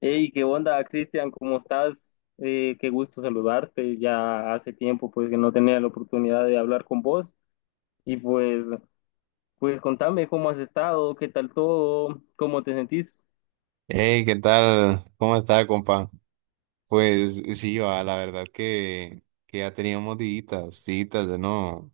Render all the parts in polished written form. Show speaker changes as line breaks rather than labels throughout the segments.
Hey, ¿qué onda, Cristian? ¿Cómo estás? Qué gusto saludarte. Ya hace tiempo pues que no tenía la oportunidad de hablar con vos y pues contame cómo has estado, qué tal todo, cómo te sentís.
Hey, ¿qué tal? ¿Cómo está, compa? Pues sí, va, la verdad que ya teníamos días de no,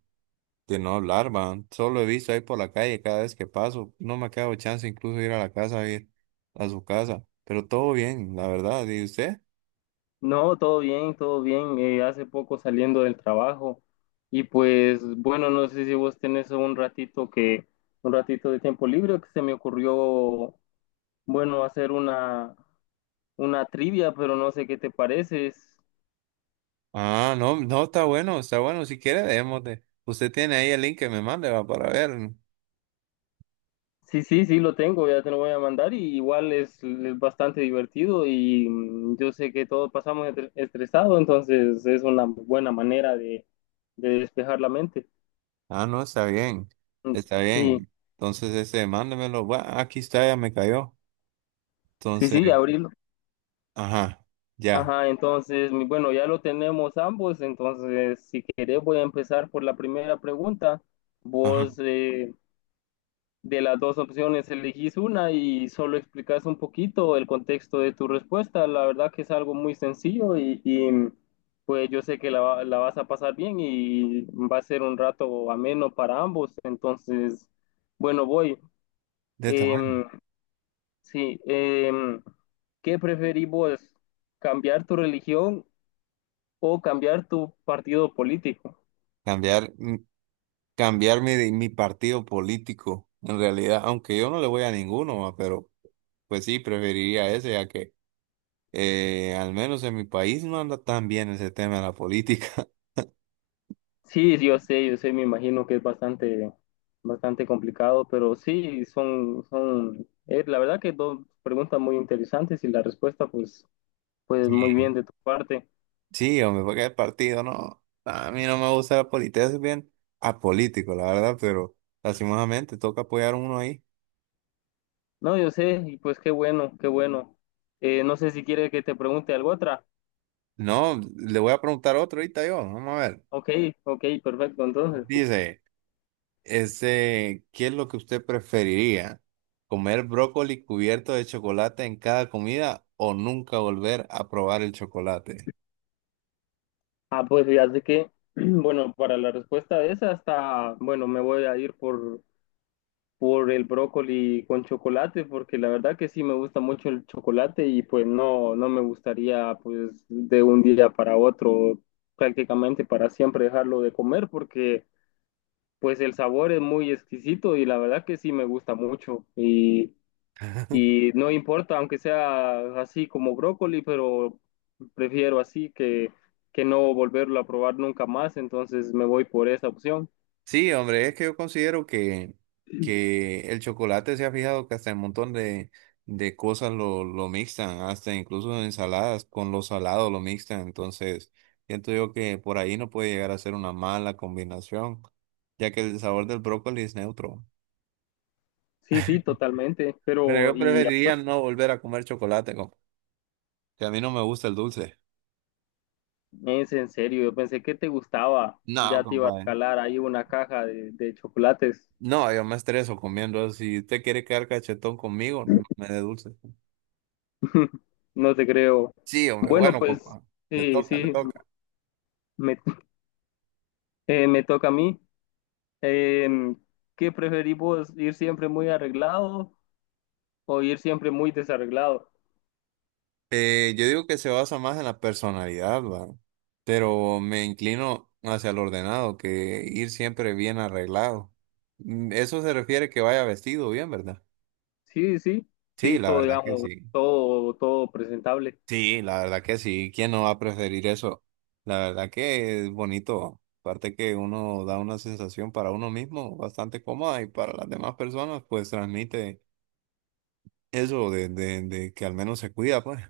de no hablar, va. Solo he visto ahí por la calle cada vez que paso. No me ha quedado chance incluso de ir a la casa, a ir a su casa. Pero todo bien, la verdad. ¿Y usted?
No, todo bien, todo bien. Hace poco saliendo del trabajo y pues bueno, no sé si vos tenés un ratito que un ratito de tiempo libre que se me ocurrió bueno hacer una trivia, pero no sé qué te parece.
Ah, no, no, está bueno, está bueno. Si quiere, démosle. Usted tiene ahí el link que me mande, va, para ver.
Sí, sí, sí, lo tengo, ya te lo voy a mandar y igual es bastante divertido y yo sé que todos pasamos estresados, entonces es una buena manera de despejar la mente.
Ah, no, está bien,
Mm.
está
Sí,
bien. Entonces, ese, mándemelo. Bueno, aquí está, ya me cayó.
sí,
Entonces,
sí, abrirlo.
ajá, ya.
Ajá, entonces, bueno, ya lo tenemos ambos, entonces si querés voy a empezar por la primera pregunta.
Ajá.
Vos, de las dos opciones, elegís una y solo explicas un poquito el contexto de tu respuesta. La verdad que es algo muy sencillo y, pues yo sé que la vas a pasar bien y va a ser un rato ameno para ambos. Entonces, bueno, voy.
De tamaño.
Em, sí, ¿qué preferís vos? ¿Cambiar tu religión o cambiar tu partido político?
Cambiar, mm, cambiar mi partido político, en realidad, aunque yo no le voy a ninguno, va, pero pues sí, preferiría ese, ya que al menos en mi país no anda tan bien ese tema de la política.
Sí, yo sé, me imagino que es bastante, bastante complicado, pero sí, son, son, la verdad que dos preguntas muy interesantes y la respuesta, pues, pues muy
Sí,
bien de tu parte.
sí, hombre, porque el partido no, a mí no me gusta la política, es bien apolítico, la verdad, pero lastimosamente toca apoyar uno ahí.
No, yo sé, y pues qué bueno, qué bueno. No sé si quiere que te pregunte algo otra.
No, le voy a preguntar otro ahorita yo, vamos a ver.
Ok, ok, perfecto, entonces.
Dice. Ese, ¿qué es lo que usted preferiría? ¿Comer brócoli cubierto de chocolate en cada comida o nunca volver a probar el chocolate?
Ah, pues fíjate que, bueno, para la respuesta de esa hasta, bueno, me voy a ir por el brócoli con chocolate, porque la verdad que sí me gusta mucho el chocolate y pues no, no me gustaría pues de un día para otro prácticamente para siempre dejarlo de comer porque pues el sabor es muy exquisito y la verdad que sí me gusta mucho y no importa aunque sea así como brócoli, pero prefiero así que no volverlo a probar nunca más, entonces me voy por esa opción.
Sí, hombre, es que yo considero que el chocolate se ha fijado que hasta un montón de cosas lo mixtan, hasta incluso en ensaladas con lo salado lo mixtan, entonces siento yo que por ahí no puede llegar a ser una mala combinación, ya que el sabor del brócoli es neutro.
Sí, sí, totalmente,
Pero
pero
yo
y
preferiría no volver a comer chocolate, compa. Que a mí no me gusta el dulce.
es en serio, yo pensé que te gustaba.
No,
Ya te iba a
compadre.
regalar ahí una caja de chocolates.
No, yo me estreso comiendo eso. Si usted quiere quedar cachetón conmigo, no me dé dulce.
No te creo.
Sí, hombre,
Bueno,
bueno,
pues
compadre. Le
sí,
toca, le
sí,
toca.
me, me toca a mí. Em, ¿Qué preferís vos, ir siempre muy arreglado o ir siempre muy desarreglado?
Yo digo que se basa más en la personalidad, ¿va? Pero me inclino hacia el ordenado, que ir siempre bien arreglado. Eso se refiere que vaya vestido bien, ¿verdad?
Sí, sí,
Sí,
sí,
la
todo,
verdad que
digamos,
sí.
todo, todo presentable.
Sí, la verdad que sí, ¿quién no va a preferir eso? La verdad que es bonito, aparte que uno da una sensación para uno mismo bastante cómoda y para las demás personas pues transmite eso de que al menos se cuida pues.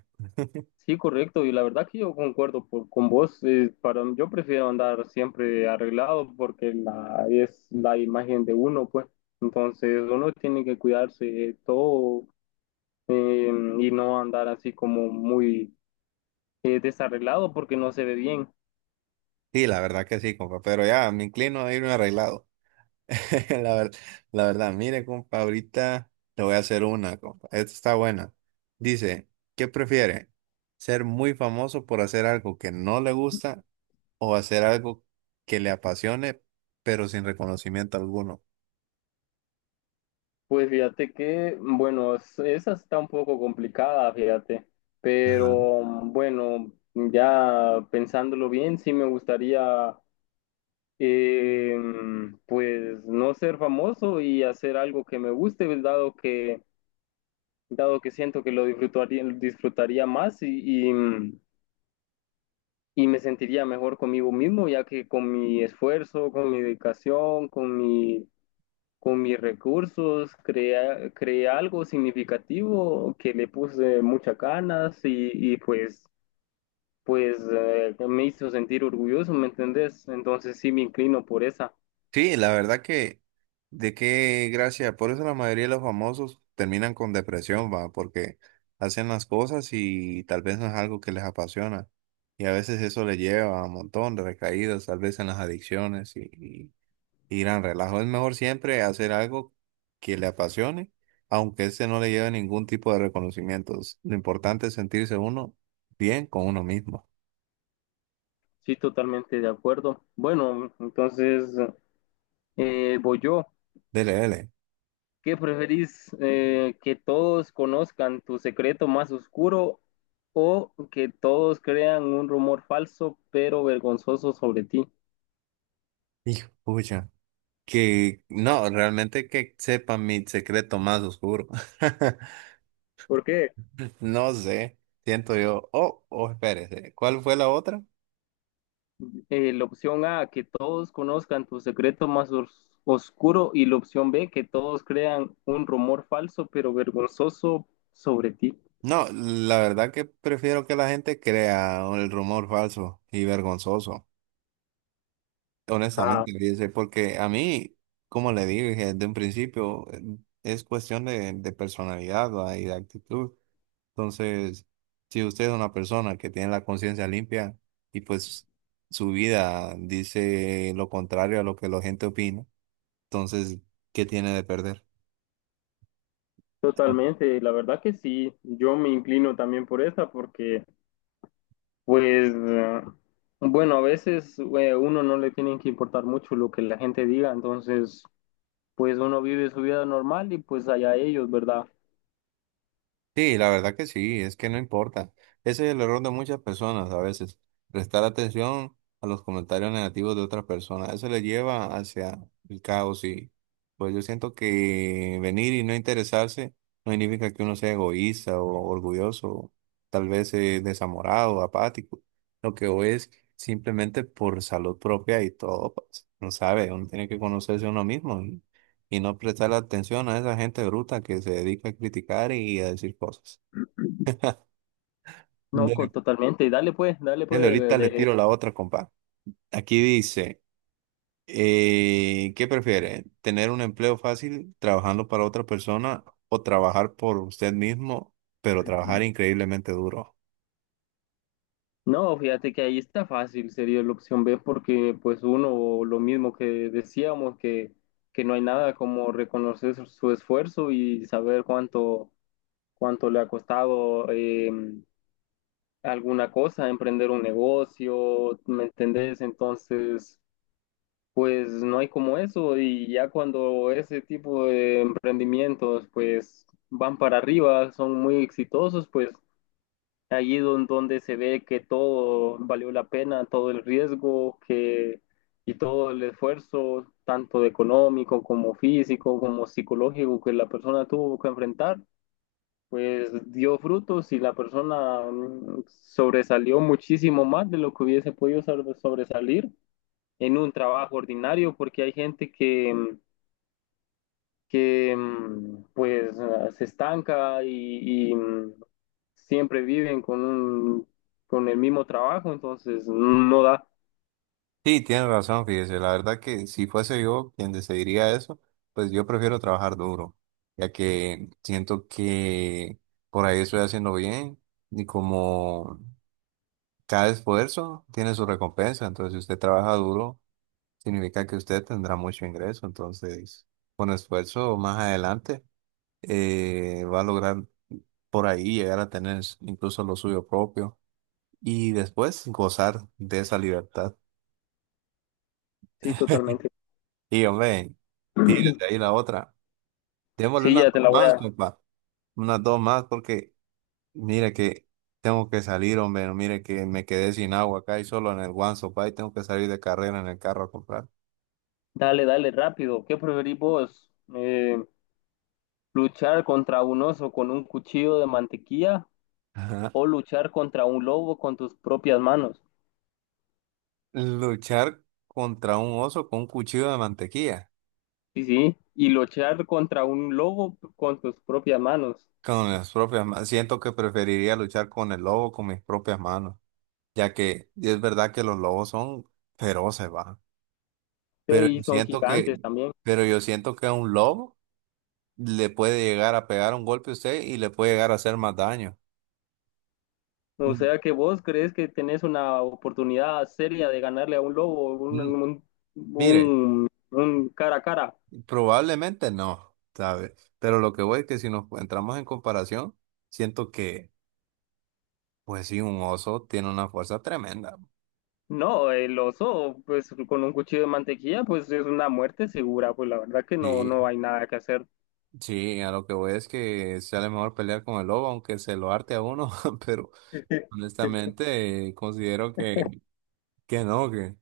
Sí, correcto, y la verdad que yo concuerdo con vos, para, yo prefiero andar siempre arreglado porque es la imagen de uno, pues, entonces uno tiene que cuidarse de todo eh, y no andar así como muy desarreglado porque no se ve bien.
Sí, la verdad que sí, compa, pero ya me inclino a irme arreglado. La ver- la verdad, mire, compa, ahorita le voy a hacer una, compa, esta está buena. Dice, ¿qué prefiere? ¿Ser muy famoso por hacer algo que no le gusta o hacer algo que le apasione, pero sin reconocimiento alguno?
Pues fíjate que, bueno, esa está un poco complicada, fíjate,
Ajá.
pero bueno, ya pensándolo bien, sí me gustaría eh, pues no ser famoso y hacer algo que me guste, pues, dado que siento que lo disfrutaría, disfrutaría más y, y me sentiría mejor conmigo mismo, ya que con mi esfuerzo, con mi dedicación, con mi, con mis recursos, creé algo significativo que le puse muchas ganas y pues, pues me hizo sentir orgulloso, ¿me entendés? Entonces sí me inclino por esa.
Sí, la verdad que, de qué gracia, por eso la mayoría de los famosos terminan con depresión, va, porque hacen las cosas y tal vez no es algo que les apasiona. Y a veces eso les lleva a un montón de recaídas, tal vez en las adicciones y gran relajo. Es mejor siempre hacer algo que le apasione, aunque ese no le lleve ningún tipo de reconocimientos. Lo importante es sentirse uno bien con uno mismo.
Sí, totalmente de acuerdo. Bueno, entonces voy yo.
Dele, dele.
¿Qué preferís que todos conozcan tu secreto más oscuro o que todos crean un rumor falso pero vergonzoso sobre ti?
Hijo, pucha. Que no, realmente que sepa mi secreto más oscuro.
¿Por qué?
No sé, siento yo. Oh, oh, espérese. ¿Cuál fue la otra?
La opción A, que todos conozcan tu secreto más oscuro, y la opción B, que todos crean un rumor falso pero vergonzoso sobre ti.
No, la verdad que prefiero que la gente crea el rumor falso y vergonzoso.
Ah.
Honestamente, dice, porque a mí, como le dije desde un principio, es cuestión de personalidad, ¿va? Y de actitud. Entonces, si usted es una persona que tiene la conciencia limpia y pues su vida dice lo contrario a lo que la gente opina, entonces, ¿qué tiene de perder?
Totalmente, la verdad que sí, yo me inclino también por esa porque, pues, bueno, a veces uno no le tiene que importar mucho lo que la gente diga, entonces, pues uno vive su vida normal y pues allá ellos, ¿verdad?
Sí, la verdad que sí, es que no importa. Ese es el error de muchas personas a veces, prestar atención a los comentarios negativos de otras personas. Eso le lleva hacia el caos y pues yo siento que venir y no interesarse no significa que uno sea egoísta o orgulloso, o tal vez desamorado, apático. Lo que o es simplemente por salud propia y todo, pues, no sabe, uno tiene que conocerse a uno mismo y no prestar atención a esa gente bruta que se dedica a criticar y a decir cosas.
No,
Dele,
totalmente, dale pues,
dele,
de,
ahorita le
de-
tiro la otra, compa. Aquí dice, ¿qué prefiere? ¿Tener un empleo fácil trabajando para otra persona o trabajar por usted mismo, pero trabajar increíblemente duro?
No, fíjate que ahí está fácil, sería la opción B, porque pues uno, lo mismo que decíamos, que no hay nada como reconocer su esfuerzo y saber cuánto, cuánto le ha costado alguna cosa, emprender un negocio, ¿me entendés? Entonces, pues no hay como eso y ya cuando ese tipo de emprendimientos pues van para arriba, son muy exitosos, pues allí donde se ve que todo valió la pena, todo el riesgo que, y todo el esfuerzo, tanto de económico como físico, como psicológico que la persona tuvo que enfrentar, pues dio frutos y la persona sobresalió muchísimo más de lo que hubiese podido sobresalir en un trabajo ordinario, porque hay gente que... que pues ah, se estanca y, siempre viven con un, con el mismo trabajo, entonces no da.
Sí, tiene razón, fíjese. La verdad que si fuese yo quien decidiría eso, pues yo prefiero trabajar duro, ya que siento que por ahí estoy haciendo bien y como cada esfuerzo tiene su recompensa, entonces si usted trabaja duro, significa que usted tendrá mucho ingreso, entonces con esfuerzo más adelante va a lograr por ahí llegar a tener incluso lo suyo propio y después gozar de esa libertad.
Sí, totalmente.
Y hombre, tírese ahí la otra. Démosle
Sí,
unas
ya te
dos
la voy
más,
a...
compa. Unas dos más porque mire que tengo que salir, hombre. No, mire que me quedé sin agua acá y solo en el One Sopa y tengo que salir de carrera en el carro a comprar.
Dale, dale, rápido. ¿Qué preferís vos? ¿Luchar contra un oso con un cuchillo de mantequilla o luchar contra un lobo con tus propias manos?
Luchar contra un oso con un cuchillo de mantequilla,
Sí, sí. Y luchar contra un lobo con tus propias manos.
con las propias manos. Siento que preferiría luchar con el lobo con mis propias manos, ya que es verdad que los lobos son feroces, va.
Sí,
Pero yo
y son
siento
gigantes
que,
también.
pero yo siento que a un lobo le puede llegar a pegar un golpe a usted y le puede llegar a hacer más daño.
O
Mm,
sea que vos crees que tenés una oportunidad seria de ganarle a un lobo,
mm,
un,
Mire,
un cara a cara.
probablemente no, ¿sabe? Pero lo que voy es que si nos entramos en comparación, siento que, pues sí, un oso tiene una fuerza tremenda.
No, el oso, pues con un cuchillo de mantequilla, pues es una muerte segura, pues la verdad que no, no
Sí,
hay nada que hacer.
sí, a lo que voy es que sale mejor pelear con el lobo, aunque se lo arte a uno, pero honestamente considero que, que no, que,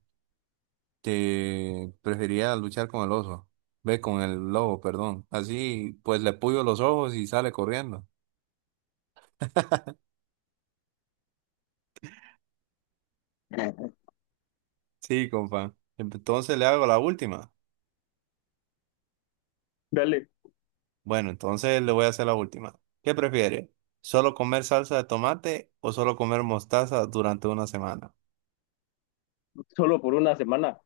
que prefería luchar con el oso, ve, con el lobo, perdón. Así pues le puyo los ojos y sale corriendo. Sí, compa. Entonces le hago la última.
Dale,
Bueno, entonces le voy a hacer la última. ¿Qué prefiere? ¿Solo comer salsa de tomate o solo comer mostaza durante una semana?
solo por una semana.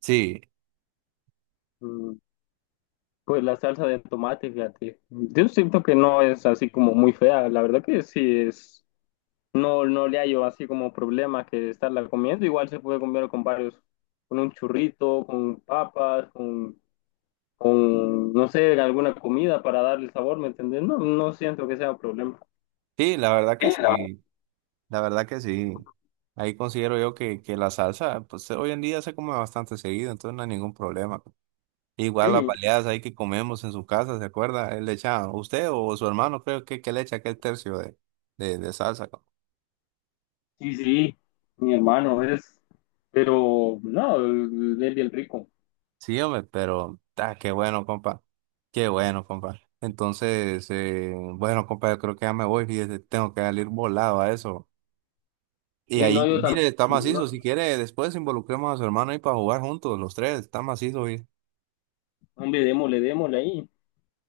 Sí,
Mm. Pues la salsa de tomate, fíjate. Yo siento que no es así como muy fea, la verdad que sí es. No, no le hallo así como problema que estarla comiendo. Igual se puede comer con varios, con un churrito, con papas, con no sé, alguna comida para darle sabor, ¿me entendés? No, no siento que sea un problema.
sí, la verdad que
Sí, la verdad.
sí. La verdad que sí. Ahí considero yo que la salsa, pues hoy en día se come bastante seguido, entonces no hay ningún problema. Igual las
Sí,
baleadas ahí que comemos en su casa, ¿se acuerda? Él le echaba, usted o su hermano creo que le echa aquel tercio de salsa.
sí, sí, mi hermano es, pero no, él es bien rico.
Sí, hombre, pero ah, qué bueno, compa. Qué bueno, compa. Entonces, bueno, compa, yo creo que ya me voy, fíjese, tengo que salir volado a eso. Y
Sí, no,
ahí,
yo también,
mire, está macizo,
no,
si quiere, después involucremos a su hermano ahí para jugar juntos, los tres, está macizo.
hombre, démosle, démosle ahí,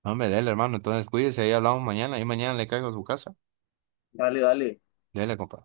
No, hombre, dele, hermano. Entonces cuídese, ahí hablamos mañana. Ahí mañana le caigo a su casa.
dale, dale.
Dele, compa.